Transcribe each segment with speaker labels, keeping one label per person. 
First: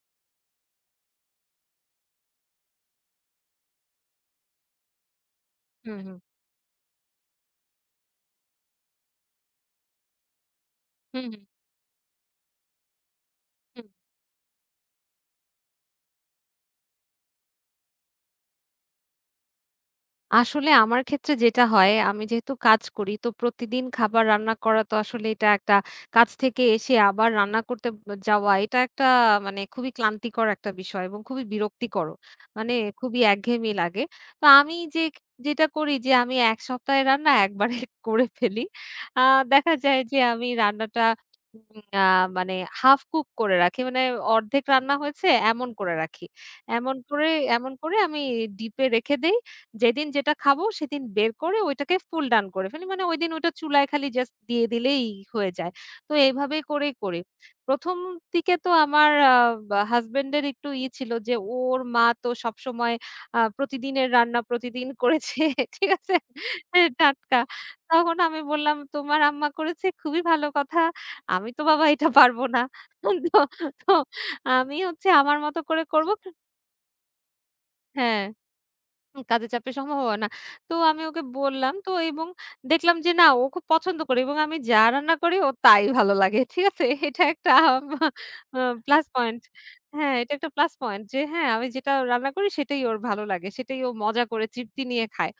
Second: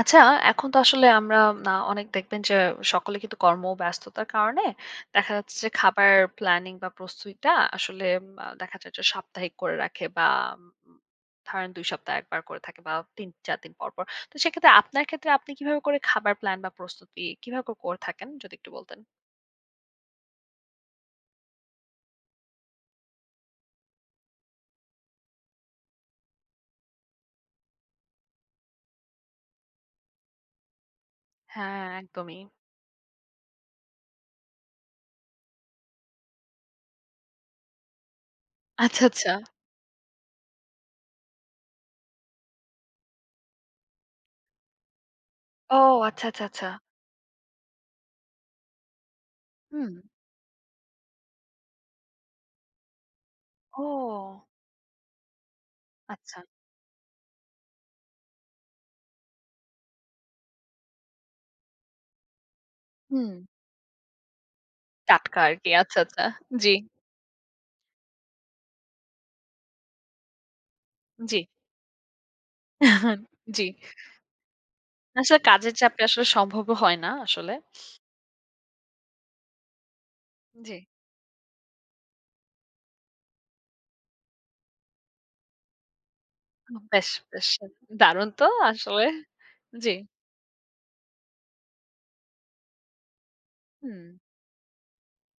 Speaker 1: আচ্ছা, এখন তো আসলে আমরা অনেক দেখবেন যে সকলে কিন্তু কর্মব্যস্ততার কারণে দেখা যাচ্ছে যে
Speaker 2: হুম,
Speaker 1: খাবার
Speaker 2: হুম।
Speaker 1: প্ল্যানিং বা প্রস্তুতিটা আসলে দেখা যায় যে সাপ্তাহিক করে রাখে বা উম
Speaker 2: হুম, হুম।
Speaker 1: ধরেন ২ সপ্তাহে ১ বার করে থাকে বা ৩, ৪ দিন
Speaker 2: হুম।
Speaker 1: পর, পর। তো সেক্ষেত্রে আপনার ক্ষেত্রে আপনি কিভাবে করে খাবার প্ল্যান বা প্রস্তুতি কিভাবে করে করে থাকেন যদি একটু বলতেন?
Speaker 2: আসলে আমার ক্ষেত্রে যেটা হয়, আমি যেহেতু কাজ করি, তো প্রতিদিন খাবার রান্না করা তো আসলে এটা একটা কাজ থেকে এসে আবার রান্না করতে যাওয়া, এটা একটা খুবই ক্লান্তিকর একটা বিষয় এবং খুবই
Speaker 1: হ্যাঁ,
Speaker 2: বিরক্তিকরও।
Speaker 1: একদমই।
Speaker 2: মানে খুবই একঘেয়েমি লাগে। তো আমি যে যেটা করি যে আমি ১ সপ্তাহের রান্না একবারে করে ফেলি।
Speaker 1: আচ্ছা,
Speaker 2: আ
Speaker 1: আচ্ছা।
Speaker 2: দেখা যায় যে আমি রান্নাটা উম আ মানে হাফ কুক করে রাখি। মানে অর্ধেক রান্না হয়েছে এমন
Speaker 1: ও
Speaker 2: করে রাখি।
Speaker 1: আচ্ছা, আচ্ছা, আচ্ছা।
Speaker 2: এমন করে এমন করে আমি ডিপে রেখে দেই।
Speaker 1: হুম।
Speaker 2: যেদিন যেটা খাবো সেদিন বের করে ওইটাকে ফুল ডান করে ফেলি। মানে ওইদিন ওইটা চুলায় খালি জাস্ট
Speaker 1: ও
Speaker 2: দিয়ে দিলেই হয়ে যায়। তো
Speaker 1: আচ্ছা।
Speaker 2: এভাবে করেই করি। ১ম দিকে তো আমার আ বা হাসব্যান্ড এর একটু ই ছিল যে ওর মা তো সবসময়
Speaker 1: হুম।
Speaker 2: প্রতিদিনের রান্না প্রতিদিন করেছে।
Speaker 1: টাটকা আরকি।
Speaker 2: ঠিক
Speaker 1: আচ্ছা,
Speaker 2: আছে?
Speaker 1: আচ্ছা। জি,
Speaker 2: এ টাটকা। তখন আমি বললাম, "তোমার আম্মা করেছে খুবই ভালো কথা।
Speaker 1: জি।
Speaker 2: আমি তো বাবা এটা পারব না।"
Speaker 1: জি।
Speaker 2: তো তো আমি হচ্ছে আমার
Speaker 1: আসলে
Speaker 2: মতো
Speaker 1: কাজের
Speaker 2: করে
Speaker 1: চাপে
Speaker 2: করব
Speaker 1: আসলে সম্ভবও হয় না আসলে।
Speaker 2: হ্যাঁ। হুম, কাজের চাপের সম্ভাবনা। তো
Speaker 1: জি।
Speaker 2: আমি ওকে বললাম তো এবং দেখলাম যে না ও খুব পছন্দ করে এবং আমি যা রান্না করি ওর তাই ভালো লাগে। ঠিক আছে?
Speaker 1: বেশ,
Speaker 2: এটা
Speaker 1: বেশ
Speaker 2: একটা
Speaker 1: দারুণ তো
Speaker 2: প্লাস
Speaker 1: আসলে।
Speaker 2: পয়েন্ট।
Speaker 1: জি।
Speaker 2: হ্যাঁ, এটা একটা প্লাস পয়েন্ট যে হ্যাঁ, আমি যেটা রান্না করি সেটাই ওর ভালো লাগে। সেটাই ও
Speaker 1: হুম,
Speaker 2: মজা করে তৃপ্তি নিয়ে খায়।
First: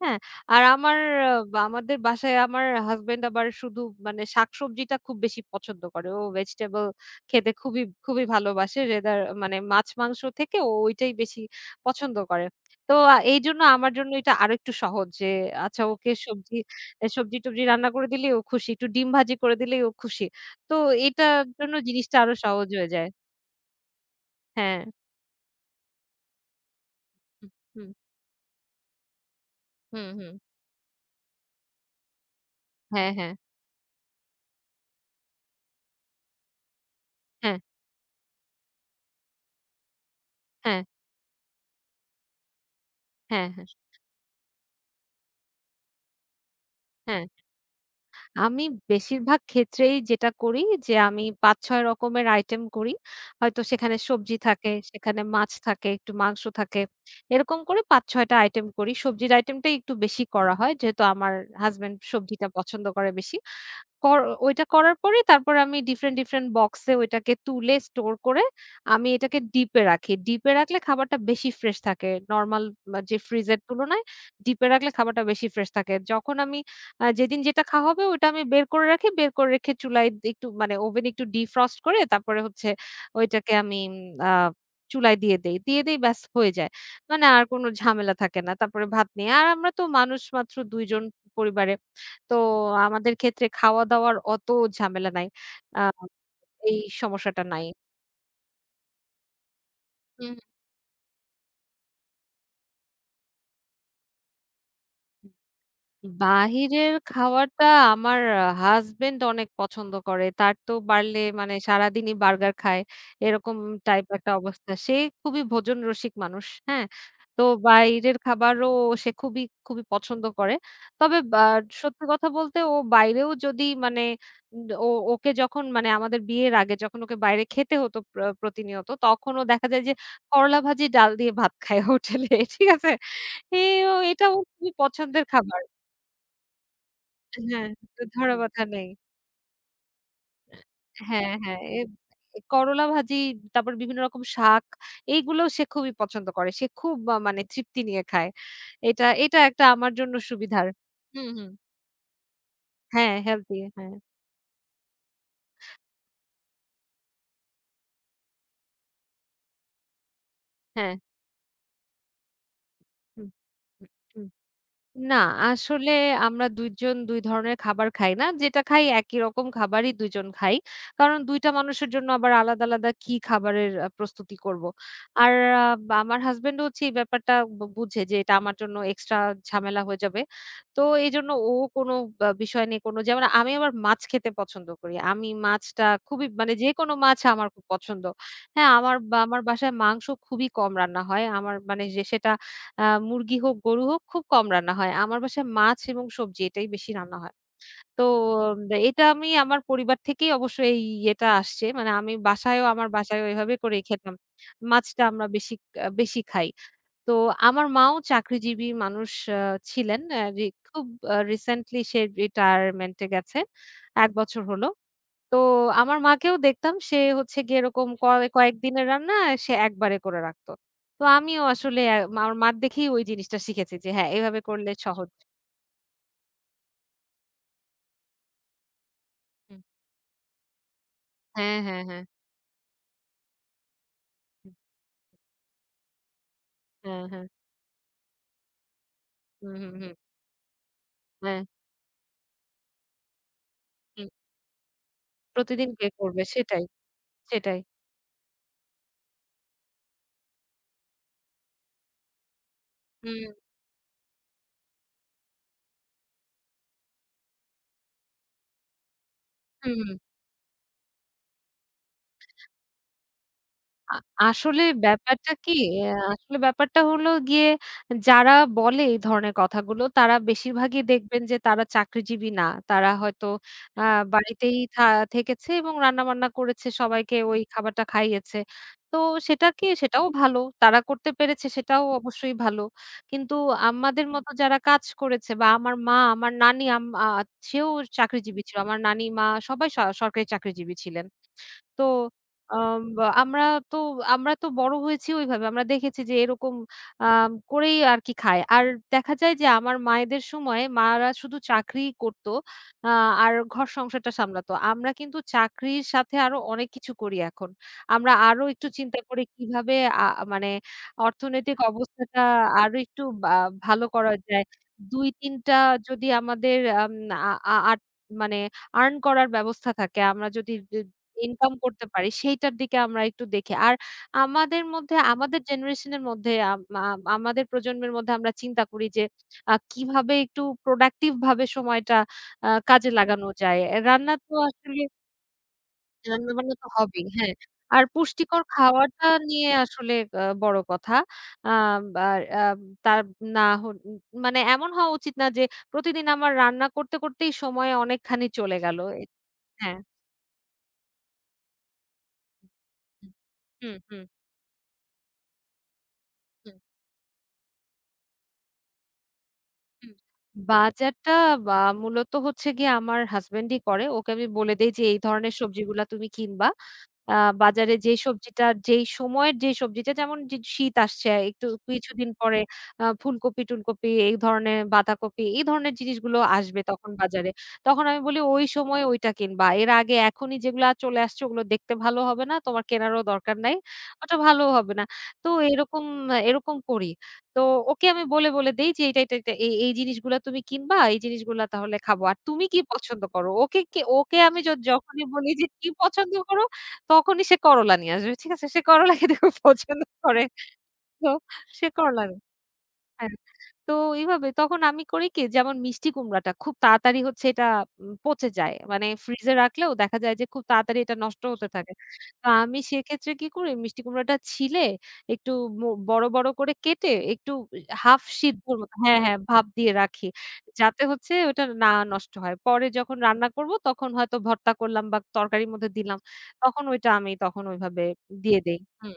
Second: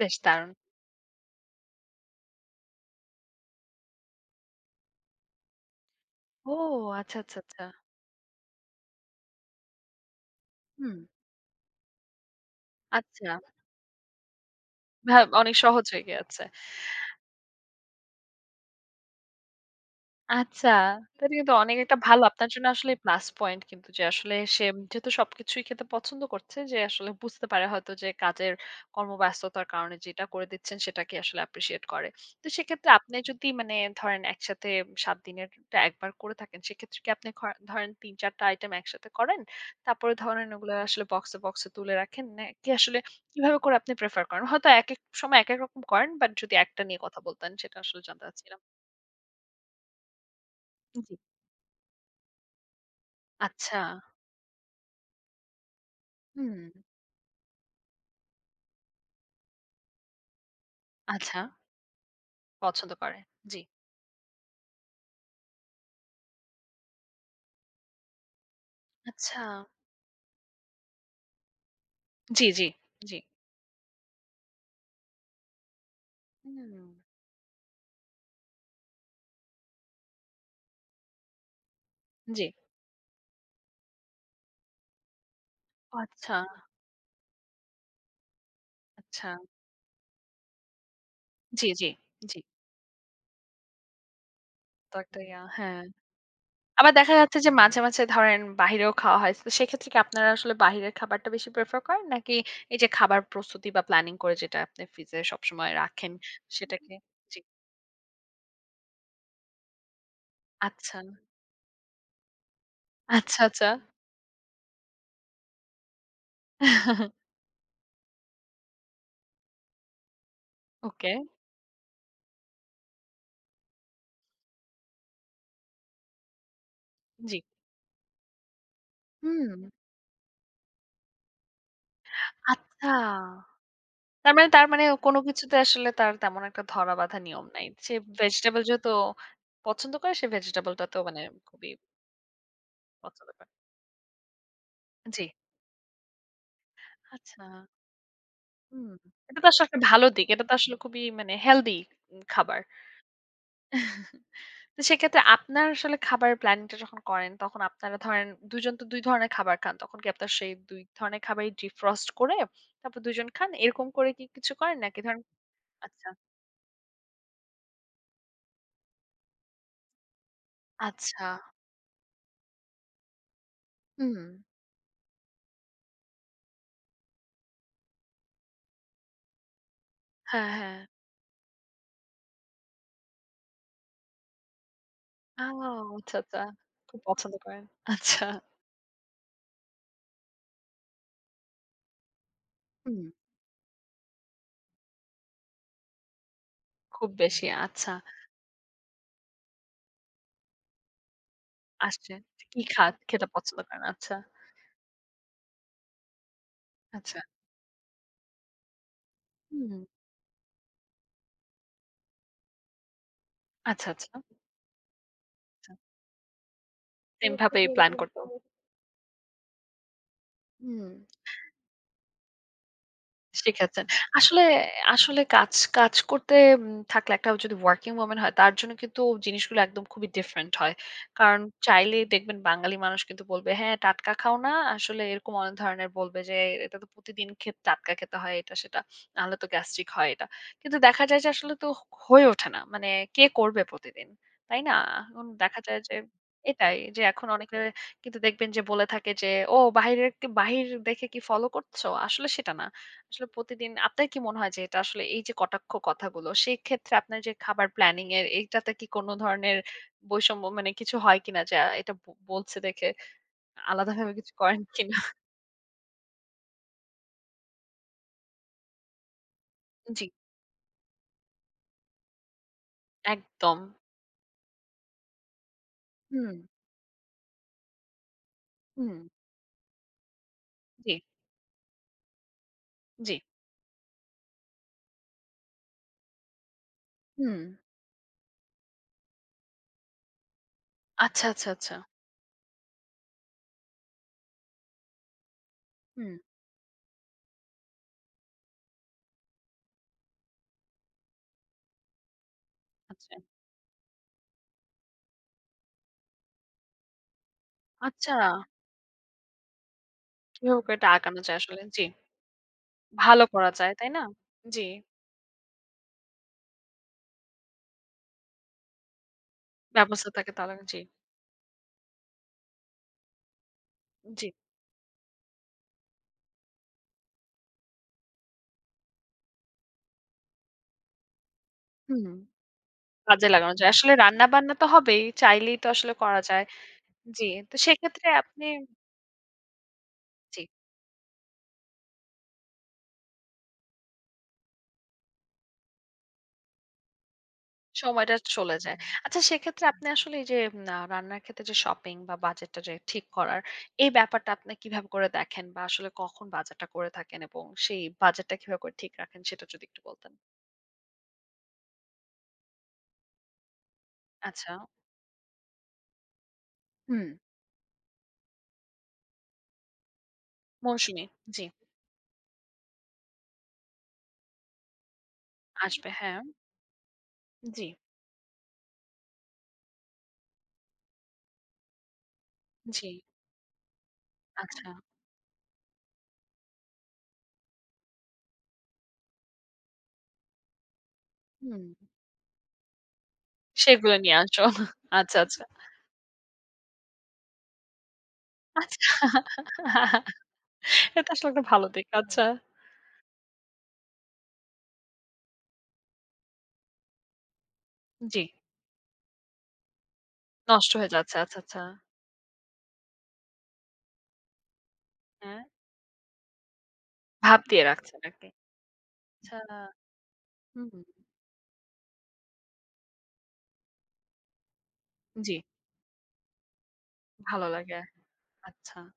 Speaker 1: বেশ
Speaker 2: হ্যাঁ,
Speaker 1: দারুণ।
Speaker 2: আর আমার বা আমাদের বাসায় আমার হাসব্যান্ড আবার শুধু মানে শাকসবজিটা খুব বেশি পছন্দ করে। ও
Speaker 1: ও
Speaker 2: ভেজিটেবল
Speaker 1: আচ্ছা, আচ্ছা,
Speaker 2: খেতে
Speaker 1: আচ্ছা।
Speaker 2: খুবই, খুবই ভালোবাসে। রেদার মানে মাছ-মাংস থেকে ও
Speaker 1: হুম,
Speaker 2: ওইটাই বেশি পছন্দ করে। তো
Speaker 1: আচ্ছা।
Speaker 2: এইজন্য আমার জন্য এটা আরেকটু সহজ
Speaker 1: ভা
Speaker 2: যে
Speaker 1: অনেক
Speaker 2: আচ্ছা
Speaker 1: সহজ হয়ে
Speaker 2: ওকে
Speaker 1: গিয়েছে।
Speaker 2: সবজি এ সবজি-টবজি রান্না করে দিলেই ও খুশি। একটু ডিম ভাজি করে দিলেই ও খুশি।
Speaker 1: আচ্ছা।
Speaker 2: তো
Speaker 1: তাহলে
Speaker 2: এটার
Speaker 1: কিন্তু
Speaker 2: জন্য
Speaker 1: অনেক একটা
Speaker 2: জিনিসটা
Speaker 1: ভালো
Speaker 2: আরো
Speaker 1: আপনার জন্য
Speaker 2: সহজ হয়ে
Speaker 1: আসলে
Speaker 2: যায়।
Speaker 1: প্লাস পয়েন্ট কিন্তু যে আসলে সে
Speaker 2: হ্যাঁ।
Speaker 1: যেহেতু সবকিছুই খেতে পছন্দ করছে যে আসলে বুঝতে
Speaker 2: হুম,
Speaker 1: পারে
Speaker 2: হুম,
Speaker 1: হয়তো যে কাজের কর্মব্যস্ততার কারণে
Speaker 2: হুম,
Speaker 1: যেটা
Speaker 2: হুম।
Speaker 1: করে দিচ্ছেন সেটাকে আসলে অ্যাপ্রিশিয়েট করে। তো সেক্ষেত্রে
Speaker 2: হ্যাঁ,
Speaker 1: আপনি
Speaker 2: হ্যাঁ,
Speaker 1: যদি মানে ধরেন একসাথে ৭ দিনেরটা একবার করে থাকেন সেক্ষেত্রে কি আপনি
Speaker 2: হ্যাঁ,
Speaker 1: ধরেন ৩-৪ টা আইটেম একসাথে করেন? তারপরে ধরেন ওগুলো
Speaker 2: হ্যাঁ,
Speaker 1: আসলে বক্সে, বক্সে তুলে রাখেন নাকি আসলে
Speaker 2: হ্যাঁ,
Speaker 1: কিভাবে
Speaker 2: হ্যাঁ,
Speaker 1: করে আপনি প্রেফার করেন? হয়তো একেক সময় একেক রকম করেন বাট যদি একটা নিয়ে কথা
Speaker 2: হ্যাঁ।
Speaker 1: বলতেন সেটা আসলে জানতে চাচ্ছিলাম।
Speaker 2: আমি বেশিরভাগ ক্ষেত্রেই যেটা করি যে
Speaker 1: জি।
Speaker 2: আমি ৫-৬ রকমের আইটেম করি। হয়তো
Speaker 1: আচ্ছা।
Speaker 2: সেখানে সবজি থাকে, সেখানে মাছ থাকে, একটু মাংস
Speaker 1: হুম,
Speaker 2: থাকে। এরকম করে ৫-৬ টা আইটেম করি। সবজির আইটেমটাই একটু বেশি করা হয়। যেহেতু আমার
Speaker 1: আচ্ছা।
Speaker 2: হাসব্যান্ড সবজিটা পছন্দ
Speaker 1: পছন্দ
Speaker 2: করে
Speaker 1: করে।
Speaker 2: বেশি।
Speaker 1: জি।
Speaker 2: কর ওইটা করার পরেই তারপর আমি ডিফারেন্ট, ডিফারেন্ট বক্সে ওইটাকে তুলে স্টোর করে আমি এটাকে
Speaker 1: আচ্ছা।
Speaker 2: ডিপে রাখি। ডিপে রাখলে খাবারটা বেশি ফ্রেশ থাকে।
Speaker 1: জি,
Speaker 2: নরমাল
Speaker 1: জি,
Speaker 2: যে
Speaker 1: জি।
Speaker 2: ফ্রিজের তুলনায় ডিপে রাখলে খাবারটা বেশি ফ্রেশ থাকে। যখন আমি
Speaker 1: হুম।
Speaker 2: যেদিন যেটা খাওয়া হবে ওইটা আমি বের করে রাখি। বের করে রেখে চুলায় একটু মানে ওভেনে একটু ডিফ্রস্ট করে তারপরে
Speaker 1: জি।
Speaker 2: হচ্ছে ওইটাকে আমি আ চুলায় দিয়ে দেই। দিয়ে দেই ব্যাস
Speaker 1: আচ্ছা,
Speaker 2: হয়ে যায়। মানে আর কোনো ঝামেলা থাকে না। তারপরে ভাত
Speaker 1: আচ্ছা।
Speaker 2: নিয়ে। আর আমরা তো মানুষ মাত্র ২ জন
Speaker 1: জি,
Speaker 2: পরিবারে।
Speaker 1: জি,
Speaker 2: তো
Speaker 1: জি।
Speaker 2: আমাদের ক্ষেত্রে খাওয়া-দাওয়ার অত
Speaker 1: তো
Speaker 2: ঝামেলা
Speaker 1: একটা
Speaker 2: নাই।
Speaker 1: ইয়া
Speaker 2: আ
Speaker 1: হ্যাঁ।
Speaker 2: এই
Speaker 1: আবার দেখা যাচ্ছে
Speaker 2: সমস্যাটা
Speaker 1: যে
Speaker 2: নাই।
Speaker 1: মাঝে, মাঝে ধরেন বাহিরেও খাওয়া হয়। তো সেক্ষেত্রে কি আপনারা
Speaker 2: হুম।
Speaker 1: আসলে বাহিরের খাবারটা বেশি প্রেফার করেন? নাকি এই যে খাবার প্রস্তুতি বা প্ল্যানিং করে যেটা আপনি ফ্রিজে সবসময় রাখেন
Speaker 2: বাহিরের
Speaker 1: সেটাকে জি।
Speaker 2: খাওয়াটা আমার হাসব্যান্ড অনেক পছন্দ করে। তার তো
Speaker 1: আচ্ছা,
Speaker 2: পারলে মানে সারাদিনই বার্গার খায়।
Speaker 1: আচ্ছা,
Speaker 2: এরকম
Speaker 1: আচ্ছা।
Speaker 2: টাইপ একটা অবস্থা। সে খুবই ভোজন রসিক মানুষ। হ্যাঁ? তো বাইরের খাবারও সে খুবই, খুবই পছন্দ করে।
Speaker 1: ওকে,
Speaker 2: তবে সত্যি কথা বলতে ও বাইরেও যদি মানে উম, ও ওকে যখন মানে আমাদের বিয়ের আগে যখন ওকে
Speaker 1: জি।
Speaker 2: বাইরে খেতে হতো প্রতিনিয়ত তখনও
Speaker 1: হুম,
Speaker 2: দেখা যায় যে করলা ভাজি, ডাল দিয়ে ভাত খায় হোটেলে। ঠিক আছে?
Speaker 1: আচ্ছা।
Speaker 2: এ ও এটা ওর
Speaker 1: তার
Speaker 2: খুবই
Speaker 1: মানে কোনো
Speaker 2: পছন্দের
Speaker 1: কিছুতে
Speaker 2: খাবার।
Speaker 1: আসলে তার তেমন একটা ধরা বাঁধা নিয়ম নাই।
Speaker 2: হ্যাঁ,
Speaker 1: সে
Speaker 2: তো ধরা
Speaker 1: ভেজিটেবল
Speaker 2: বাঁধা নেই।
Speaker 1: যেহেতু পছন্দ করে, সে ভেজিটেবলটাতেও মানে
Speaker 2: হ্যাঁ, হ্যাঁ।
Speaker 1: খুবই
Speaker 2: এ করলা ভাজি,
Speaker 1: পছন্দ করে।
Speaker 2: তারপর বিভিন্ন রকম শাক
Speaker 1: জি।
Speaker 2: এইগুলো সে খুবই পছন্দ করে। সে খুব মানে
Speaker 1: আচ্ছা।
Speaker 2: তৃপ্তি নিয়ে খায়।
Speaker 1: হুম।
Speaker 2: এটা এটা
Speaker 1: এটা তো
Speaker 2: একটা
Speaker 1: আসলে একটা
Speaker 2: আমার
Speaker 1: ভালো
Speaker 2: জন্য
Speaker 1: দিক। এটা তো
Speaker 2: সুবিধার।
Speaker 1: আসলে খুবই
Speaker 2: হুম,
Speaker 1: মানে
Speaker 2: হুম।
Speaker 1: হেলদি খাবার।
Speaker 2: হ্যাঁ, হেলথি হ্যাঁ,
Speaker 1: তো সেক্ষেত্রে আপনার আসলে খাবারের প্ল্যানিংটা যখন করেন, তখন আপনারা ধরেন ২ জন তো ২ ধরনের খাবার খান। তখন কি আপনার সেই ২
Speaker 2: হ্যাঁ।
Speaker 1: ধরনের খাবারই ডিফ্রস্ট করে তারপর ২
Speaker 2: হুম,
Speaker 1: জন খান? এরকম
Speaker 2: হুম,
Speaker 1: করে কি
Speaker 2: হুম।
Speaker 1: কিছু করেন নাকি
Speaker 2: না,
Speaker 1: ধরেন
Speaker 2: আসলে
Speaker 1: আচ্ছা,
Speaker 2: আমরা ২ জন ২ ধরনের খাবার খাই না। যেটা খাই একই রকম খাবারই ২ জন খাই। কারণ
Speaker 1: আচ্ছা।
Speaker 2: ২ টা মানুষের জন্য আবার আলাদা, আলাদা কি খাবারের
Speaker 1: হুম।
Speaker 2: প্রস্তুতি করব। আর আ আমার হাসব্যান্ড হচ্ছে এই ব্যাপারটা বুঝে যে এটা আমার জন্য এক্সট্রা ঝামেলা হয়ে যাবে।
Speaker 1: হ্যাঁ, হ্যাঁ।
Speaker 2: তো এজন্য ও কোনো বিষয় নিয়ে কোনো যেমন আমি আবার মাছ খেতে পছন্দ করি। আমি
Speaker 1: আও
Speaker 2: মাছটা
Speaker 1: আচ্ছা,
Speaker 2: খুবই
Speaker 1: আচ্ছা।
Speaker 2: মানে যেকোনো
Speaker 1: খুব
Speaker 2: মাছ
Speaker 1: পছন্দ
Speaker 2: আমার খুব
Speaker 1: করেন।
Speaker 2: পছন্দ।
Speaker 1: আচ্ছা।
Speaker 2: হ্যাঁ, আমার আমার বাসায় মাংস খুবই কম রান্না হয়। আমার মানে যে সেটা আ
Speaker 1: হুম,
Speaker 2: মুরগি হোক, গরু হোক খুব কম রান্না হয়। আমার বাসায় মাছ এবং সবজি এটাই বেশি
Speaker 1: খুব
Speaker 2: রান্না হয়।
Speaker 1: বেশি আচ্ছা।
Speaker 2: তো এটা আমি আমার পরিবার থেকেই অবশ্য এই ইয়েটা আসছে। মানে আমি
Speaker 1: আসছে। কি
Speaker 2: বাসায়ও
Speaker 1: খা
Speaker 2: আমার বাসায়ও
Speaker 1: খেতে
Speaker 2: এভাবে
Speaker 1: পছন্দ
Speaker 2: করেই
Speaker 1: করেন?
Speaker 2: খেতাম।
Speaker 1: আচ্ছা,
Speaker 2: মাছটা আমরা বেশি বেশি খাই। তো
Speaker 1: আচ্ছা।
Speaker 2: আমার মাও চাকরিজীবী মানুষ আ
Speaker 1: হুম।
Speaker 2: ছিলেন। আ রি খুব রিসেন্টলি সে রিটায়ারমেন্ট এ গেছে।
Speaker 1: আচ্ছা,
Speaker 2: ১
Speaker 1: আচ্ছা,
Speaker 2: বছর হলো। তো
Speaker 1: আচ্ছা।
Speaker 2: আমার মাকেও দেখতাম সে
Speaker 1: সেম
Speaker 2: হচ্ছে গিয়ে
Speaker 1: ভাবেই
Speaker 2: এরকম
Speaker 1: প্লান করতো।
Speaker 2: কয়েকদিনের রান্না সে একবারে করে রাখতো।
Speaker 1: হুম।
Speaker 2: তো আমিও আসলে আমার মার দেখেই ওই জিনিসটা শিখেছি
Speaker 1: শিখেছেন।
Speaker 2: যে হ্যাঁ, এভাবে
Speaker 1: আসলে,
Speaker 2: করলে সহজ।
Speaker 1: আসলে কাজ, কাজ করতে উম থাকলে একটা যদি ওয়ার্কিং ওম্যান হয় তার জন্য কিন্তু
Speaker 2: হুম।
Speaker 1: জিনিসগুলো একদম খুবই ডিফারেন্ট হয়। কারণ
Speaker 2: হ্যাঁ, হ্যাঁ, হ্যাঁ।
Speaker 1: চাইলেই দেখবেন বাঙালি মানুষ কিন্তু বলবে, "হ্যাঁ, টাটকা খাও না?"
Speaker 2: হুম।
Speaker 1: আসলে এরকম অনেক ধরনের বলবে যে, "এটা তো
Speaker 2: হ্যাঁ, হ্যাঁ।
Speaker 1: প্রতিদিন টাটকা খেতে হয় এটা সেটা। নাহলে তো
Speaker 2: হুম, হুম,
Speaker 1: গ্যাস্ট্রিক
Speaker 2: হুম।
Speaker 1: হয় এটা।" কিন্তু দেখা যায় যে
Speaker 2: হ্যাঁ,
Speaker 1: আসলে তো হয়ে ওঠে না। মানে কে করবে
Speaker 2: হুম।
Speaker 1: প্রতিদিন? তাই না? এখন দেখা
Speaker 2: প্রতিদিন
Speaker 1: যায়
Speaker 2: কে
Speaker 1: যে
Speaker 2: করবে সেটাই,
Speaker 1: এটাই যে এখন অনেকে
Speaker 2: সেটাই।
Speaker 1: কিন্তু দেখবেন যে বলে থাকে যে, "ও বাহিরের, বাহির দেখে কি ফলো করছো?" আসলে সেটা না।
Speaker 2: হুম,
Speaker 1: আসলে প্রতিদিন আপনার কি মনে হয় যে এটা আসলে এই যে কটাক্ষ কথাগুলো, সেক্ষেত্রে আপনার যে খাবার প্ল্যানিং এর এইটাতে কি কোনো ধরনের
Speaker 2: হুম।
Speaker 1: বৈষম্য মানে কিছু হয় কিনা? যে এটা বলছে দেখে
Speaker 2: আ
Speaker 1: আলাদাভাবে কিছু করেন
Speaker 2: আসলে
Speaker 1: কিনা?
Speaker 2: ব্যাপারটা কি? আসলে ব্যাপারটা হলো গিয়ে যারা বলে এই ধরনের কথাগুলো
Speaker 1: জি,
Speaker 2: তারা বেশিরভাগই দেখবেন যে তারা চাকরিজীবী না। তারা হয়তো
Speaker 1: একদম।
Speaker 2: আ বাড়িতেই থা থেকেছে এবং রান্নাবান্না
Speaker 1: হুম,
Speaker 2: করেছে সবাইকে ওই খাবারটা খাইয়েছে। তো
Speaker 1: হুম।
Speaker 2: সেটাও ভালো। তারা
Speaker 1: জি,
Speaker 2: করতে পেরেছে সেটাও অবশ্যই ভালো।
Speaker 1: জি।
Speaker 2: কিন্তু আমাদের মতো যারা কাজ করেছে বা আমার মা, আমার নানি আম আ
Speaker 1: হুম।
Speaker 2: সেও চাকরিজীবী ছিল। আমার নানি, মা সবাই সরকারি চাকরিজীবী ছিলেন।
Speaker 1: আচ্ছা, আচ্ছা, আচ্ছা।
Speaker 2: তো আম বা তো আমরা তো বড় হয়েছি ওইভাবে। আমরা দেখেছি যে
Speaker 1: হুম,
Speaker 2: এরকম করেই আরকি খায়। আর দেখা যায় যে আমার মায়েদের সময় মারা শুধু চাকরিই করত। আ
Speaker 1: আচ্ছা।
Speaker 2: আর ঘর সংসারটা সামলাতো। আমরা কিন্তু চাকরির সাথে আরো অনেক কিছু করি এখন। আমরা
Speaker 1: আচ্ছা,
Speaker 2: আরো একটু চিন্তা করি কিভাবে আ মানে
Speaker 1: কিভাবে করে এটা আগানো যায়
Speaker 2: অর্থনৈতিক
Speaker 1: আসলে? জি।
Speaker 2: অবস্থাটা আরো একটু
Speaker 1: ভালো করা যায়,
Speaker 2: ভালো
Speaker 1: তাই না?
Speaker 2: করা যায়।
Speaker 1: জি।
Speaker 2: ২-৩ টা যদি আমাদের আম আ আ আট মানে আর্ন করার ব্যবস্থা থাকে
Speaker 1: ব্যবস্থা
Speaker 2: আমরা
Speaker 1: থাকে
Speaker 2: যদি
Speaker 1: তাহলে জি,
Speaker 2: ইনকাম করতে পারি সেইটার দিকে আমরা একটু দেখি। আর
Speaker 1: জি।
Speaker 2: আমাদের জেনারেশনের মধ্যে আম আম আমাদের প্রজন্মের মধ্যে আমরা চিন্তা করি যে কিভাবে একটু প্রোডাক্টিভ ভাবে সময়টা
Speaker 1: হুম।
Speaker 2: কাজে লাগানো
Speaker 1: কাজে লাগানো
Speaker 2: যায়।
Speaker 1: যায়। আসলে
Speaker 2: রান্না তো
Speaker 1: রান্না-বান্না তো
Speaker 2: আসলে
Speaker 1: হবেই। চাইলেই তো আসলে করা যায়।
Speaker 2: রান্না-বান্না তো হবেই,
Speaker 1: জি,
Speaker 2: হ্যাঁ।
Speaker 1: তো
Speaker 2: আর
Speaker 1: সেক্ষেত্রে
Speaker 2: পুষ্টিকর
Speaker 1: আপনি
Speaker 2: খাওয়াটা নিয়ে আসলে
Speaker 1: জি,
Speaker 2: বড় কথা। আম আর আম তার না হ মানে এমন হওয়া উচিত না যে প্রতিদিন আমার করতেই সময়
Speaker 1: সময়টা
Speaker 2: অনেকখানি চলে
Speaker 1: চলে
Speaker 2: গেল।
Speaker 1: যায়।
Speaker 2: এ
Speaker 1: আচ্ছা সেক্ষেত্রে
Speaker 2: হ্যাঁ।
Speaker 1: আপনি আসলে এই যে রান্নার ক্ষেত্রে যে শপিং বা বাজেটটা যে ঠিক করার,
Speaker 2: হুম,
Speaker 1: এই
Speaker 2: হুম,
Speaker 1: ব্যাপারটা আপনি কিভাবে করে দেখেন বা আসলে কখন
Speaker 2: হুম।
Speaker 1: বাজারটা করে থাকেন এবং সেই বাজেটটা কিভাবে করে ঠিক রাখেন সেটা যদি একটু
Speaker 2: হুম।
Speaker 1: বলতেন।
Speaker 2: বাজারটা বা মূলত হচ্ছে গিয়ে আমার হাসব্যান্ডই করে। ওকে আমি বলে
Speaker 1: আচ্ছা।
Speaker 2: দেই যে, "এই ধরনের সবজিগুলা তুমি কিনবা।
Speaker 1: হুম,
Speaker 2: আ বাজারে যেই সময়ের যেই সবজিটা যেমন যে শীত
Speaker 1: মৌসুমী।
Speaker 2: আসছে
Speaker 1: জি,
Speaker 2: একটু কিছুদিন পরে ফুলকপি-টুলকপি এই ধরনের বাঁধাকপি এই ধরনের
Speaker 1: আসবে হ্যাঁ।
Speaker 2: জিনিসগুলো আসবে তখন বাজারে।
Speaker 1: জি,
Speaker 2: তখন আমি বলি ওই সময় ওইটা কিনবা। এর আগে এখনই যেগুলা চলে আসছে ওগুলো দেখতে ভালো হবে না। তোমার
Speaker 1: জি,
Speaker 2: কেনারও দরকার নাই। ওটা ভালোও
Speaker 1: আচ্ছা।
Speaker 2: হবে না। তো এরকম এরকম করি। তো বলে দেই যে এটা এই জিনিসগুলা তুমি কিনবা, এই জিনিসগুলা
Speaker 1: হুম,
Speaker 2: তাহলে খাবো। আর তুমি কি পছন্দ করো?
Speaker 1: সেগুলো
Speaker 2: ওকে
Speaker 1: নিয়ে
Speaker 2: আমি
Speaker 1: আসো।
Speaker 2: যখনই
Speaker 1: আচ্ছা,
Speaker 2: বলি
Speaker 1: আচ্ছা।
Speaker 2: যে কি পছন্দ করো তখনই সে করলা নিয়ে আসবে। ঠিক আছে? সে করলা
Speaker 1: আচ্ছা।
Speaker 2: খেতে খুব পছন্দ করে। তো
Speaker 1: এটা আসলে একটা
Speaker 2: সে
Speaker 1: ভালো দিক।
Speaker 2: করলা
Speaker 1: আচ্ছা।
Speaker 2: হ্যাঁ, তো এভাবে তখন আমি করি কি যেমন মিষ্টি কুমড়াটা খুব তাড়াতাড়ি হচ্ছে এটা
Speaker 1: জি,
Speaker 2: পচে যায়। মানে ফ্রিজে রাখলেও দেখা যায় যে খুব
Speaker 1: নষ্ট
Speaker 2: তাড়াতাড়ি
Speaker 1: হয়ে
Speaker 2: এটা
Speaker 1: যাচ্ছে।
Speaker 2: নষ্ট
Speaker 1: আচ্ছা,
Speaker 2: হতে
Speaker 1: আচ্ছা।
Speaker 2: থাকে। তো আমি সেক্ষেত্রে কি করি মিষ্টি কুমড়াটা ছিলে একটু
Speaker 1: হ্যাঁ।
Speaker 2: বড়, বড় করে কেটে একটু
Speaker 1: ভাব দিয়ে রাখছেন
Speaker 2: হাফ
Speaker 1: আরকি।
Speaker 2: সিদ্ধর মতো হ্যাঁ, হ্যাঁ
Speaker 1: আচ্ছা,
Speaker 2: ভাপ দিয়ে রাখি।
Speaker 1: হুম,
Speaker 2: যাতে হচ্ছে ওটা না নষ্ট হয়। পরে যখন রান্না করব তখন হয়তো ভর্তা করলাম বা
Speaker 1: জি,
Speaker 2: তরকারির মধ্যে দিলাম। তখন ওইটা আমি তখন
Speaker 1: ভালো লাগে।
Speaker 2: ওইভাবে দিয়ে দেই।
Speaker 1: আচ্ছা।
Speaker 2: হুম,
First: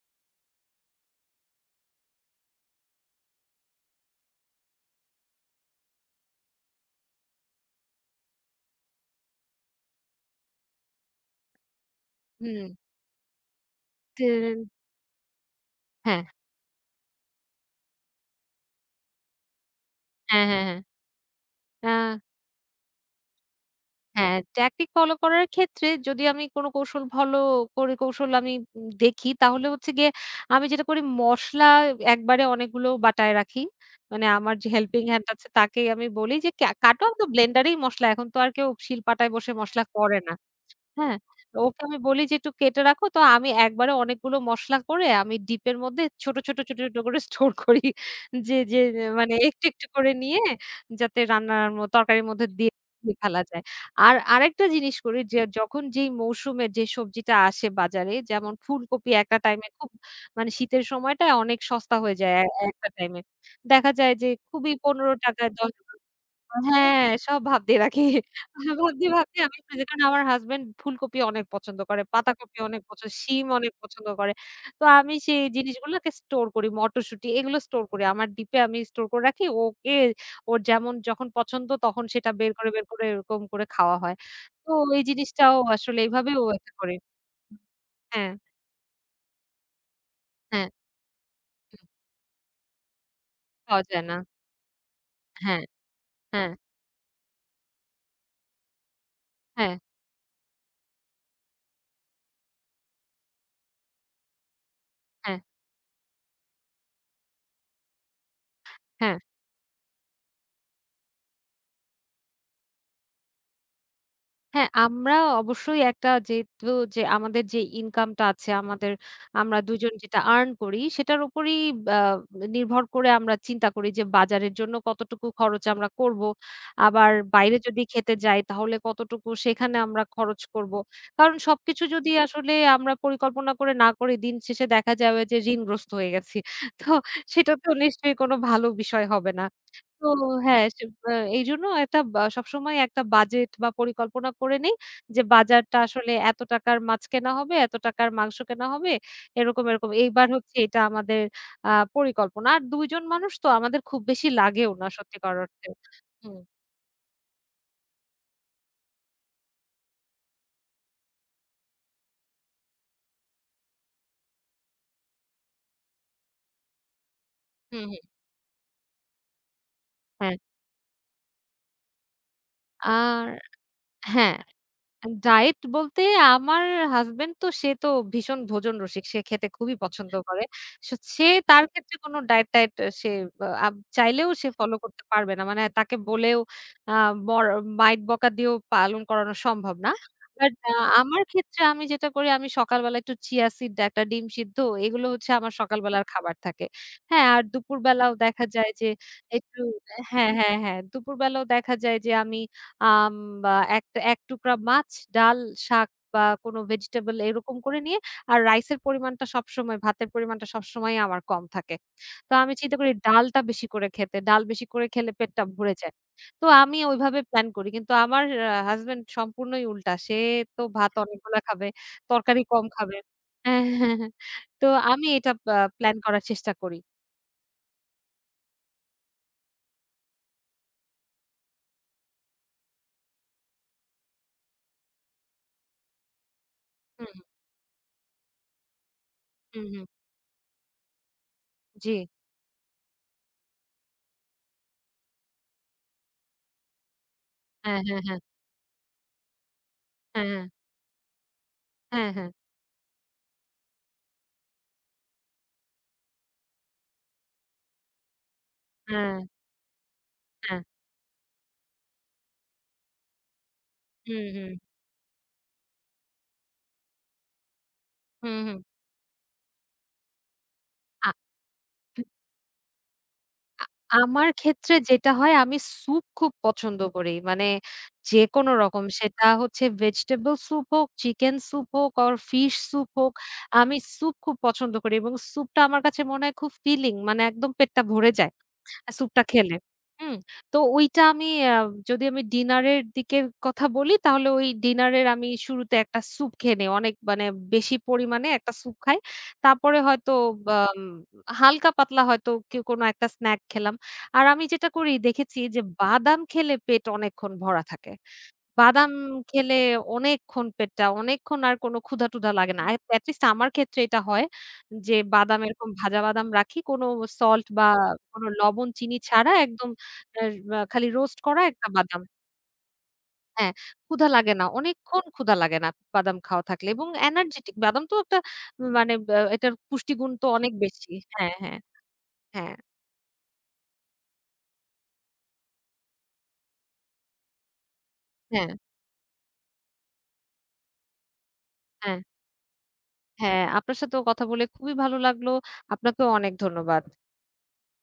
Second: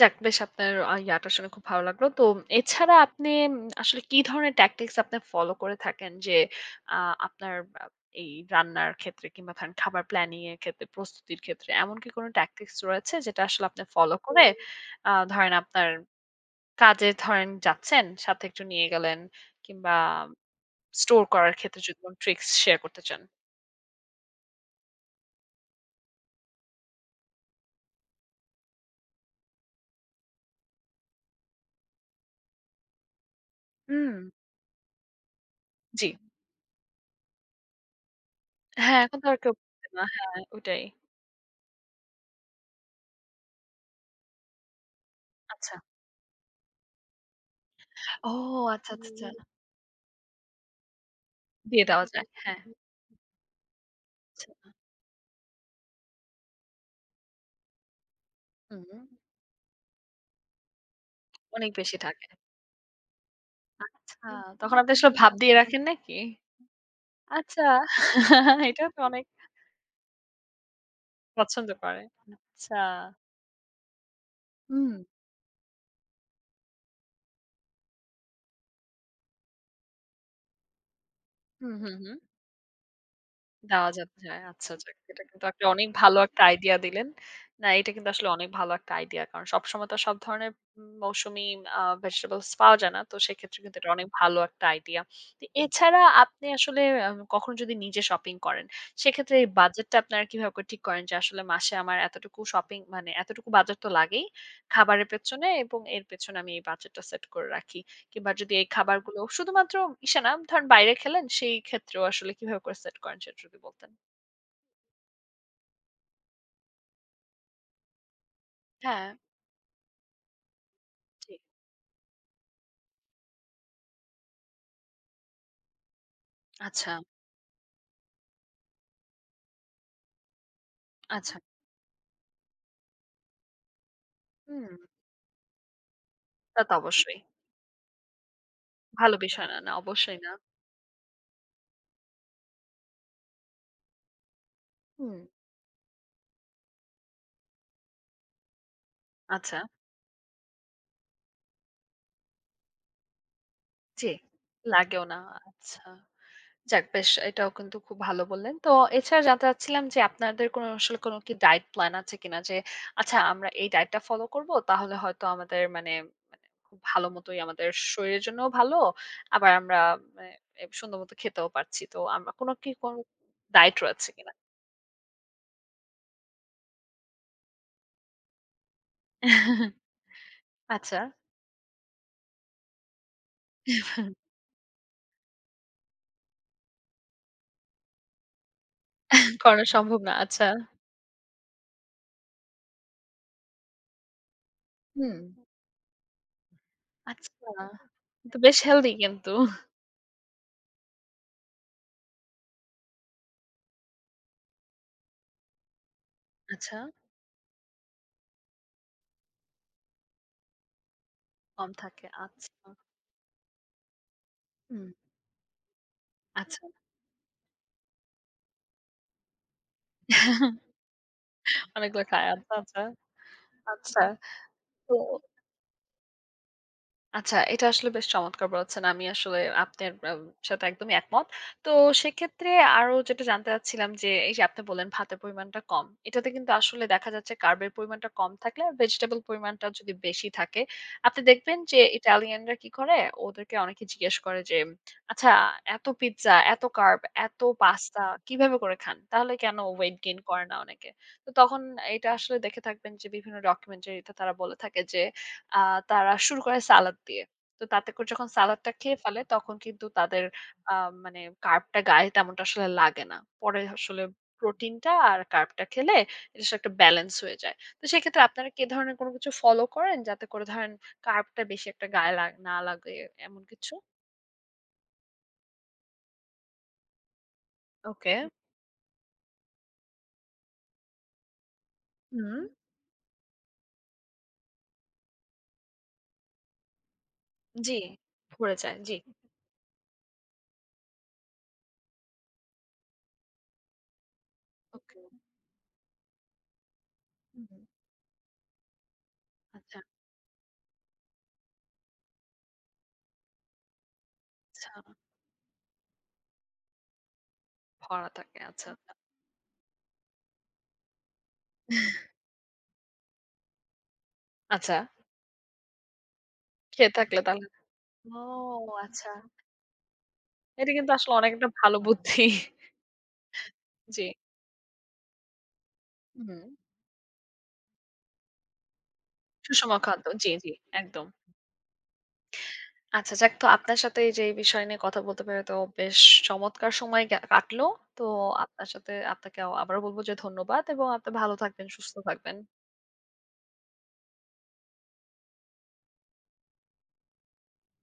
Speaker 1: যাক বেশ আপনার ইয়াটা শুনে খুব ভালো লাগলো। তো এছাড়া আপনি আসলে কি ধরনের ট্যাকটিক্স আপনি ফলো করে থাকেন যে আ আপনার আ এই রান্নার ক্ষেত্রে কিংবা ধরেন খাবার প্ল্যানিং এর ক্ষেত্রে, প্রস্তুতির ক্ষেত্রে এমন কি কোনো
Speaker 2: হুম।
Speaker 1: ট্যাকটিক্স রয়েছে যেটা আসলে আপনি ফলো
Speaker 2: তে
Speaker 1: করে ধরেন আপনার
Speaker 2: হ্যাঁ,
Speaker 1: কাজে ধরেন যাচ্ছেন, সাথে একটু নিয়ে গেলেন কিংবা
Speaker 2: হ্যাঁ, হ্যাঁ, হ্যাঁ।
Speaker 1: স্টোর করার ক্ষেত্রে
Speaker 2: আ
Speaker 1: যদি কোন ট্রিক্স শেয়ার করতে চান?
Speaker 2: হ্যাঁ, ট্যাকটিক ফলো করার ক্ষেত্রে যদি আমি কোনো কৌশল ফলো করে কৌশল আমি দেখি তাহলে হচ্ছে গিয়ে আমি যেটা করি মসলা একবারে অনেকগুলো বাটায় রাখি।
Speaker 1: হুম,
Speaker 2: মানে আমার যে হেল্পিং হ্যান্ড আছে তাকেই আমি
Speaker 1: জি।
Speaker 2: বলি যে, কাটো আমি তো ব্লেন্ডারেই মসলা এখন তো আর কেউ শিল
Speaker 1: হ্যাঁ, এখন তো
Speaker 2: পাটায়
Speaker 1: আর
Speaker 2: বসে
Speaker 1: কেউ
Speaker 2: মসলা
Speaker 1: বলে না।
Speaker 2: করে না।"
Speaker 1: হ্যাঁ, ওটাই।
Speaker 2: হ্যাঁ, ওকে আমি বলি যে একটু কেটে রাখো। তো আমি একবারে অনেকগুলো মসলা করে আমি
Speaker 1: আচ্ছা।
Speaker 2: ডিপের মধ্যে ছোট, ছোট করে স্টোর করি।
Speaker 1: ও
Speaker 2: যে, যে,
Speaker 1: আচ্ছা, আচ্ছা, আচ্ছা।
Speaker 2: মানে একটু করে নিয়ে যাতে রান্নার ম
Speaker 1: দিয়ে দেওয়া
Speaker 2: তরকারির
Speaker 1: যায়।
Speaker 2: মধ্যে
Speaker 1: হ্যাঁ।
Speaker 2: দিয়ে দিয়ে ফেলা যায়। আর
Speaker 1: আচ্ছা।
Speaker 2: আরেকটা জিনিস করি যে যখন যেই মৌসুমের যে সবজিটা আসে বাজারে যেমন
Speaker 1: হুম,
Speaker 2: ফুলকপি একটা টাইমে খুব মানে শীতের সময়টায় অনেক
Speaker 1: অনেক
Speaker 2: সস্তা
Speaker 1: বেশি
Speaker 2: হয়ে
Speaker 1: থাকে।
Speaker 2: যায় এ একটা টাইমে। দেখা যায় যে
Speaker 1: আচ্ছা,
Speaker 2: খুবই
Speaker 1: তখন আপনি আসলে ভাপ
Speaker 2: ৳১৫
Speaker 1: দিয়ে রাখেন
Speaker 2: ৳১০
Speaker 1: নাকি?
Speaker 2: হ্যাঁ, সব ভাপ
Speaker 1: আচ্ছা,
Speaker 2: দিয়ে রাখি।
Speaker 1: এটা তো অনেক
Speaker 2: ভাপ দিয়ে আমি ফ্রিজে, কারণ আমার হাসব্যান্ড ফুলকপি অনেক
Speaker 1: পছন্দ
Speaker 2: পছন্দ করে,
Speaker 1: করে।
Speaker 2: পাতাকপি অনেক
Speaker 1: আচ্ছা।
Speaker 2: পছন্দ, শিম অনেক পছন্দ করে। তো
Speaker 1: হুম।
Speaker 2: আমি সেই জিনিসগুলোকে স্টোর করি। মটরশুঁটি এগুলো স্টোর করি। আমার ডিপে আমি স্টোর করে রাখি। ওকে ওর যেমন যখন পছন্দ
Speaker 1: হুম, হুম,
Speaker 2: তখন
Speaker 1: হুম।
Speaker 2: সেটা বের করে এরকম করে
Speaker 1: দেওয়া
Speaker 2: খাওয়া হয়।
Speaker 1: যাবে হ্যাঁ,
Speaker 2: তো
Speaker 1: আচ্ছা যাক।
Speaker 2: এই
Speaker 1: এটা কিন্তু
Speaker 2: জিনিসটাও
Speaker 1: আপনি অনেক
Speaker 2: আসলে
Speaker 1: ভালো
Speaker 2: এভাবেও
Speaker 1: একটা
Speaker 2: একটা
Speaker 1: আইডিয়া
Speaker 2: করি।
Speaker 1: দিলেন। না এটা কিন্তু আসলে
Speaker 2: হ্যাঁ,
Speaker 1: অনেক ভালো একটা আইডিয়া। কারণ সবসময় তো সব ধরনের
Speaker 2: হ্যাঁ,
Speaker 1: মৌসুমি ভেজিটেবলস পাওয়া যায় না। তো সেক্ষেত্রে কিন্তু
Speaker 2: পাওয়া
Speaker 1: এটা
Speaker 2: যায়
Speaker 1: অনেক
Speaker 2: না।
Speaker 1: ভালো একটা আইডিয়া। তো
Speaker 2: হ্যাঁ,
Speaker 1: এছাড়া আপনি
Speaker 2: হ্যাঁ,
Speaker 1: আসলে কখনো যদি নিজে শপিং করেন, সেক্ষেত্রে এই
Speaker 2: হ্যাঁ,
Speaker 1: বাজেটটা আপনারা কিভাবে করে ঠিক করেন যে আসলে মাসে আমার এতটুকু শপিং মানে এতটুকু বাজেট তো লাগেই। খাবারের
Speaker 2: হ্যাঁ,
Speaker 1: পেছনে এবং এর পেছনে আমি এই বাজেটটা সেট করে রাখি। কিংবা যদি এই
Speaker 2: হ্যাঁ।
Speaker 1: খাবারগুলো শুধুমাত্র ইসে না, ধরেন বাইরে খেলেন সেই ক্ষেত্রেও আসলে কিভাবে করে সেট করেন সেটা যদি বলতেন।
Speaker 2: হ্যাঁ, আমরা অবশ্যই একটা যেহেতু যে আমাদের যে ইনকামটা আছে আমাদের
Speaker 1: হ্যাঁ,
Speaker 2: আমরা দুজন যেটা আর্ন করি সেটার
Speaker 1: জি।
Speaker 2: উপরেই আ নির্ভর করে আমরা চিন্তা করি যে বাজারের জন্য কতটুকু খরচ আমরা করব।
Speaker 1: আচ্ছা,
Speaker 2: আবার বাইরে যদি খেতে যাই তাহলে কতটুকু সেখানে আমরা খরচ করব।
Speaker 1: আচ্ছা।
Speaker 2: কারণ সবকিছু যদি আসলে আমরা পরিকল্পনা করে না করি দিন শেষে
Speaker 1: হুম,
Speaker 2: দেখা যাবে যে ঋণগ্রস্ত হয়ে গেছি।
Speaker 1: তা তো
Speaker 2: তো
Speaker 1: অবশ্যই।
Speaker 2: সেটা তো নিশ্চয়ই কোনো ভালো বিষয়
Speaker 1: ভালো
Speaker 2: হবে না।
Speaker 1: বিষয় না, না
Speaker 2: তো
Speaker 1: অবশ্যই না।
Speaker 2: হ্যাঁ, সে আ এইজন্য একটা বা সবসময় একটা বাজেট বা পরিকল্পনা করে নেই
Speaker 1: হুম,
Speaker 2: যে বাজারটা আসলে এত টাকার মাছ কেনা হবে, এত টাকার মাংস কেনা হবে।
Speaker 1: আচ্ছা,
Speaker 2: এরকম। এইবার হচ্ছে এটা আমাদের আ পরিকল্পনা। আর ২ জন মানুষ তো আমাদের খুব
Speaker 1: জি।
Speaker 2: বেশি লাগেও না
Speaker 1: লাগেও না।
Speaker 2: সত্যিকার অর্থে।
Speaker 1: আচ্ছা।
Speaker 2: হুম,
Speaker 1: যাক বেশ এটাও কিন্তু খুব ভালো বললেন। তো এছাড়া জানতে চাচ্ছিলাম যে আপনাদের কোনো আসলে কোনো কি ডায়েট প্ল্যান আছে কিনা? যে আচ্ছা আমরা এই ডায়েটটা ফলো করব তাহলে হয়তো আমাদের মানে খুব ভালো মতোই আমাদের
Speaker 2: হুম, হুম।
Speaker 1: শরীরের জন্যও ভালো। আবার আমরা মানে
Speaker 2: হ্যাঁ,
Speaker 1: এ সুন্দরমতো খেতেও পারছি। তো আমরা কোনো কি কোনো
Speaker 2: আর
Speaker 1: ডায়েট রয়েছে কিনা?
Speaker 2: হ্যাঁ। ডায়েট বলতে আমার হাসব্যান্ড তো সে তো ভীষণ ভোজন রসিক। সে খেতে খুবই পছন্দ করে। সো
Speaker 1: আচ্ছা।
Speaker 2: সে তার ক্ষেত্রে কোনো ডায়েট-টায়েট সে আ আব চাইলেও সে ফলো করতে পারবে না। মানে তাকে বলেও আ বর মাইট বকা দিয়েও পালন করানো
Speaker 1: করা
Speaker 2: সম্ভব না।
Speaker 1: সম্ভব না। আচ্ছা।
Speaker 2: বাট আমার ক্ষেত্রে আমি যেটা করি আমি সকালবেলা একটু চিয়া সিড, একটা ডিম সিদ্ধ এগুলো
Speaker 1: হুম।
Speaker 2: হচ্ছে আমার সকালবেলার খাবার থাকে। হ্যাঁ, আর
Speaker 1: আচ্ছা।
Speaker 2: দুপুরবেলাও
Speaker 1: তো
Speaker 2: দেখা
Speaker 1: বেশ
Speaker 2: যায় যে
Speaker 1: হেলদি কিন্তু।
Speaker 2: একটু হ্যাঁ, হ্যাঁ, হ্যাঁ। দুপুরবেলাও দেখা যায় যে আমি আম বা এক এক টুকরা মাছ, ডাল, শাক বা কোনো
Speaker 1: আচ্ছা।
Speaker 2: ভেজিটেবল এরকম করে নিয়ে আর রাইসের পরিমাণটা সবসময় ভাতের পরিমাণটা সবসময়ই আমার কম
Speaker 1: কম
Speaker 2: থাকে।
Speaker 1: থাকে।
Speaker 2: তো আমি
Speaker 1: আচ্ছা।
Speaker 2: চিন্তা করি ডালটা বেশি করে খেতে। ডাল বেশি করে
Speaker 1: হুম।
Speaker 2: খেলে পেটটা ভরে যায়। তো
Speaker 1: আচ্ছা।
Speaker 2: আমি ওইভাবে প্ল্যান করি। কিন্তু আমার হাসব্যান্ড সম্পূর্ণই উল্টা। সে তো ভাত অনেকগুলা খাবে,
Speaker 1: অনেকগুলো খায়।
Speaker 2: তরকারি
Speaker 1: আচ্ছা,
Speaker 2: কম
Speaker 1: আচ্ছা।
Speaker 2: খাবে। হ্যাঁ, হ্যাঁ,
Speaker 1: আচ্ছা।
Speaker 2: হ্যাঁ। তো
Speaker 1: তো
Speaker 2: আমি এটা প্ল্যান করার চেষ্টা করি।
Speaker 1: আচ্ছা, এটা আসলে বেশ চমৎকার বলেছেন। আমি আসলে আপনার সাথে একদমই একমত। তো সেক্ষেত্রে আরো যেটা জানতে চাচ্ছিলাম যে, এই যে আপনি বললেন ভাতের পরিমাণটা কম। এটাতে কিন্তু আসলে দেখা
Speaker 2: হুম,
Speaker 1: যাচ্ছে কার্বের পরিমাণটা কম থাকলে আর ভেজিটেবল
Speaker 2: হুম,
Speaker 1: পরিমাণটা
Speaker 2: হুম,
Speaker 1: যদি বেশি থাকে, আপনি দেখবেন যে
Speaker 2: জি।
Speaker 1: ইটালিয়ানরা কি করে? ওদেরকে অনেকে জিজ্ঞেস করে যে, "আচ্ছা এত পিজ্জা, এত কার্ব, এত
Speaker 2: হ্যাঁ, হ্যাঁ,
Speaker 1: পাস্তা
Speaker 2: হ্যাঁ।
Speaker 1: কিভাবে করে খান? তাহলে কেন ওয়েট গেইন
Speaker 2: হ্যাঁ, হ্যাঁ।
Speaker 1: করে না অনেকে?" তো তখন এটা
Speaker 2: হ্যাঁ, হ্যাঁ।
Speaker 1: আসলে দেখে থাকবেন যে বিভিন্ন ডকুমেন্টারিতে তারা বলে থাকে যে আ তারা শুরু করে সালাদ দিয়ে। তো তাতে করে যখন সালাদটা খেয়ে
Speaker 2: হ্যাঁ,
Speaker 1: ফেলে তখন কিন্তু তাদের
Speaker 2: হ্যাঁ।
Speaker 1: আ মানে কার্বটা গায়ে তেমনটা আসলে লাগে না। পরে আসলে
Speaker 2: হুম, হুম।
Speaker 1: প্রোটিনটা আর কার্বটা খেলে এটা আসলে একটা ব্যালেন্স হয়ে যায়। তো সেক্ষেত্রে
Speaker 2: হুম,
Speaker 1: আপনারা
Speaker 2: হুম।
Speaker 1: কি ধরনের কোনো কিছু ফলো করেন যাতে করে ধরেন
Speaker 2: আ, হু,
Speaker 1: কার্বটা বেশি একটা গায়ে লাগ না লাগে এমন কিছু?
Speaker 2: আমার ক্ষেত্রে যেটা হয় আমি স্যুপ খুব পছন্দ করি। মানে
Speaker 1: ওকে।
Speaker 2: যেকোনো রকম সেটা হচ্ছে ভেজিটেবল স্যুপ হোক, চিকেন স্যুপ হোক অর
Speaker 1: হুম।
Speaker 2: ফিশ স্যুপ হোক। আমি স্যুপ খুব পছন্দ করি এবং স্যুপটা আমার কাছে মনে হয় খুব ফিলিং মানে একদম
Speaker 1: জি,
Speaker 2: পেটটা ভরে যায়।
Speaker 1: ভরে যায়। জি।
Speaker 2: স্যুপটা খেলে। হুম, তো ওইটা আমি আ যদি আমি ডিনারের দিকের কথা বলি তাহলে ওই
Speaker 1: ওকে।
Speaker 2: ডিনারের আমি শুরুতে একটা স্যুপ খেয়ে নেই। অনেক মানে
Speaker 1: হুম।
Speaker 2: বেশি পরিমাণে একটা স্যুপ খাই। তারপরে
Speaker 1: আচ্ছা,
Speaker 2: হয়তো বাম হালকা পাতলা হয়তো কেউ কোনো একটা স্নাক খেলাম। আর আমি যেটা
Speaker 1: আচ্ছা।
Speaker 2: করি দেখেছি যে বাদাম খেলে পেট অনেকক্ষণ ভরা থাকে।
Speaker 1: ভরা থাকে। আচ্ছা,
Speaker 2: বাদাম
Speaker 1: আচ্ছা।
Speaker 2: খেলে অনেকক্ষণ অনেকক্ষণ আর কোনো ক্ষুধা-টুধা লাগে না। এটলিস্ট আমার ক্ষেত্রে এটা হয়
Speaker 1: আচ্ছা,
Speaker 2: যে বাদাম এরকম ভাজা বাদাম রাখি কোনো
Speaker 1: খেয়ে থাকলে
Speaker 2: সল্ট
Speaker 1: তাহলে
Speaker 2: বা
Speaker 1: ও
Speaker 2: কোনো লবণ চিনি
Speaker 1: আচ্ছা।
Speaker 2: ছাড়া একদম এর বা
Speaker 1: এটা
Speaker 2: খালি
Speaker 1: কিন্তু আসলে
Speaker 2: রোস্ট
Speaker 1: অনেক
Speaker 2: করা
Speaker 1: একটা
Speaker 2: একটা
Speaker 1: ভালো
Speaker 2: বাদাম।
Speaker 1: বুদ্ধি।
Speaker 2: হ্যাঁ,
Speaker 1: জি।
Speaker 2: ক্ষুধা লাগে না। অনেকক্ষণ ক্ষুধা লাগে না বাদাম
Speaker 1: হুম।
Speaker 2: খাওয়া থাকলে এবং এনার্জেটিক বাদাম তো একটা মানে ব্যা এটার
Speaker 1: সুষম খাদ্য।
Speaker 2: পুষ্টিগুণ তো
Speaker 1: জি,
Speaker 2: অনেক
Speaker 1: জি,
Speaker 2: বেশি।
Speaker 1: একদম।
Speaker 2: হ্যাঁ, হ্যাঁ, হ্যাঁ,
Speaker 1: আচ্ছা যাক তো আপনার সাথে এই যে এই বিষয় নিয়ে কথা বলতে পেরে তো বেশ চমৎকার সময় কাটলো। তো
Speaker 2: হ্যাঁ,
Speaker 1: আপনার সাথে আপনাকে আবারও বলব যে ধন্যবাদ এবং আপনি ভালো থাকবেন, সুস্থ
Speaker 2: হ্যাঁ।
Speaker 1: থাকবেন।
Speaker 2: হ্যাঁ, আপনার সাথেও কথা বলে খুবই ভালো লাগলো। আপনাকেও অনেক ধন্যবাদ।